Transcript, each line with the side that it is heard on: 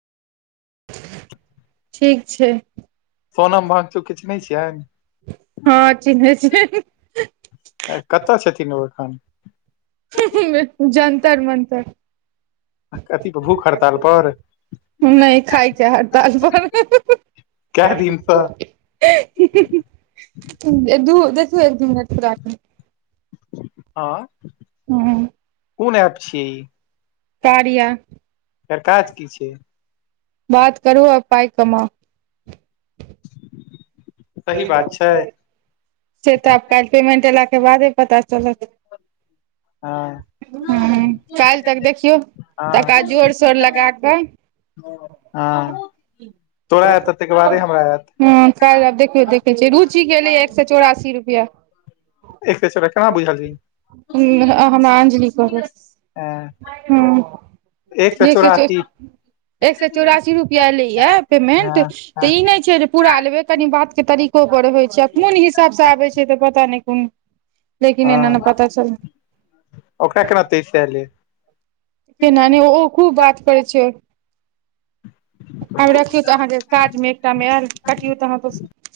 right: ठीक छै।
left: सोनम वांगचुक के चिन्है छियै।
right: हँ चिन्है छियै
left: कतऽ छथिन ओ एखन।
right: जन्तर -मंतर।
left: कथी पर भूख हड़ताल पर।
right: नै खायके हड़ताल पर।
left: कए दिनसँ
right: दू देखु एक-दु मिनट पुरा कऽ।
left: आँ
right: हँ
left: कोन एप छियै ई।
right: कार्या।
left: एकर काज की छै?
right: बात करू आ पाइ कमाउ। [inaudible] सही बात छै, से तऽ आब काल्हि पेमेंट एला के बादे पता चलत।
left: [inaudible]
right: हं काल्हि तक देखियौ,
left: हँ
right: तकरा जोर शोर लगा कऽ
left: हँ, तोरा आयत तकर बादे हमरा आयत।
right: हँ क आब देखियौ देखै छियै। रुचि के एलैये एक सए चौरासी रुपया।
left: एक सौ छै से केना बुझलिही।
right: हम हमरा अंजलि कहलक,
left: हँ
right: हॅं।
left: एक सए
right: जे छै से।
left: चौरासी
right: एक सए चौरासी रुपआ एलैये पेमेंट
left: हँ
right: तऽ
left: हँ
right: ई नहि छै जे पूरा लेबे कनि बात के तरीको पर होइ छै आ कोन हिसाबसँ आबै छै तऽ पता नहि कोन लेकिन एना नै
left: हँ
right: पता
left: ओकरा
right: चले।
left: [unintelligible]
right: कि माने ओहो खूब बात करै छै। आब रखियौ तऽ अहाँके काजमे एकटा मे आयल तकियौ त अपना सं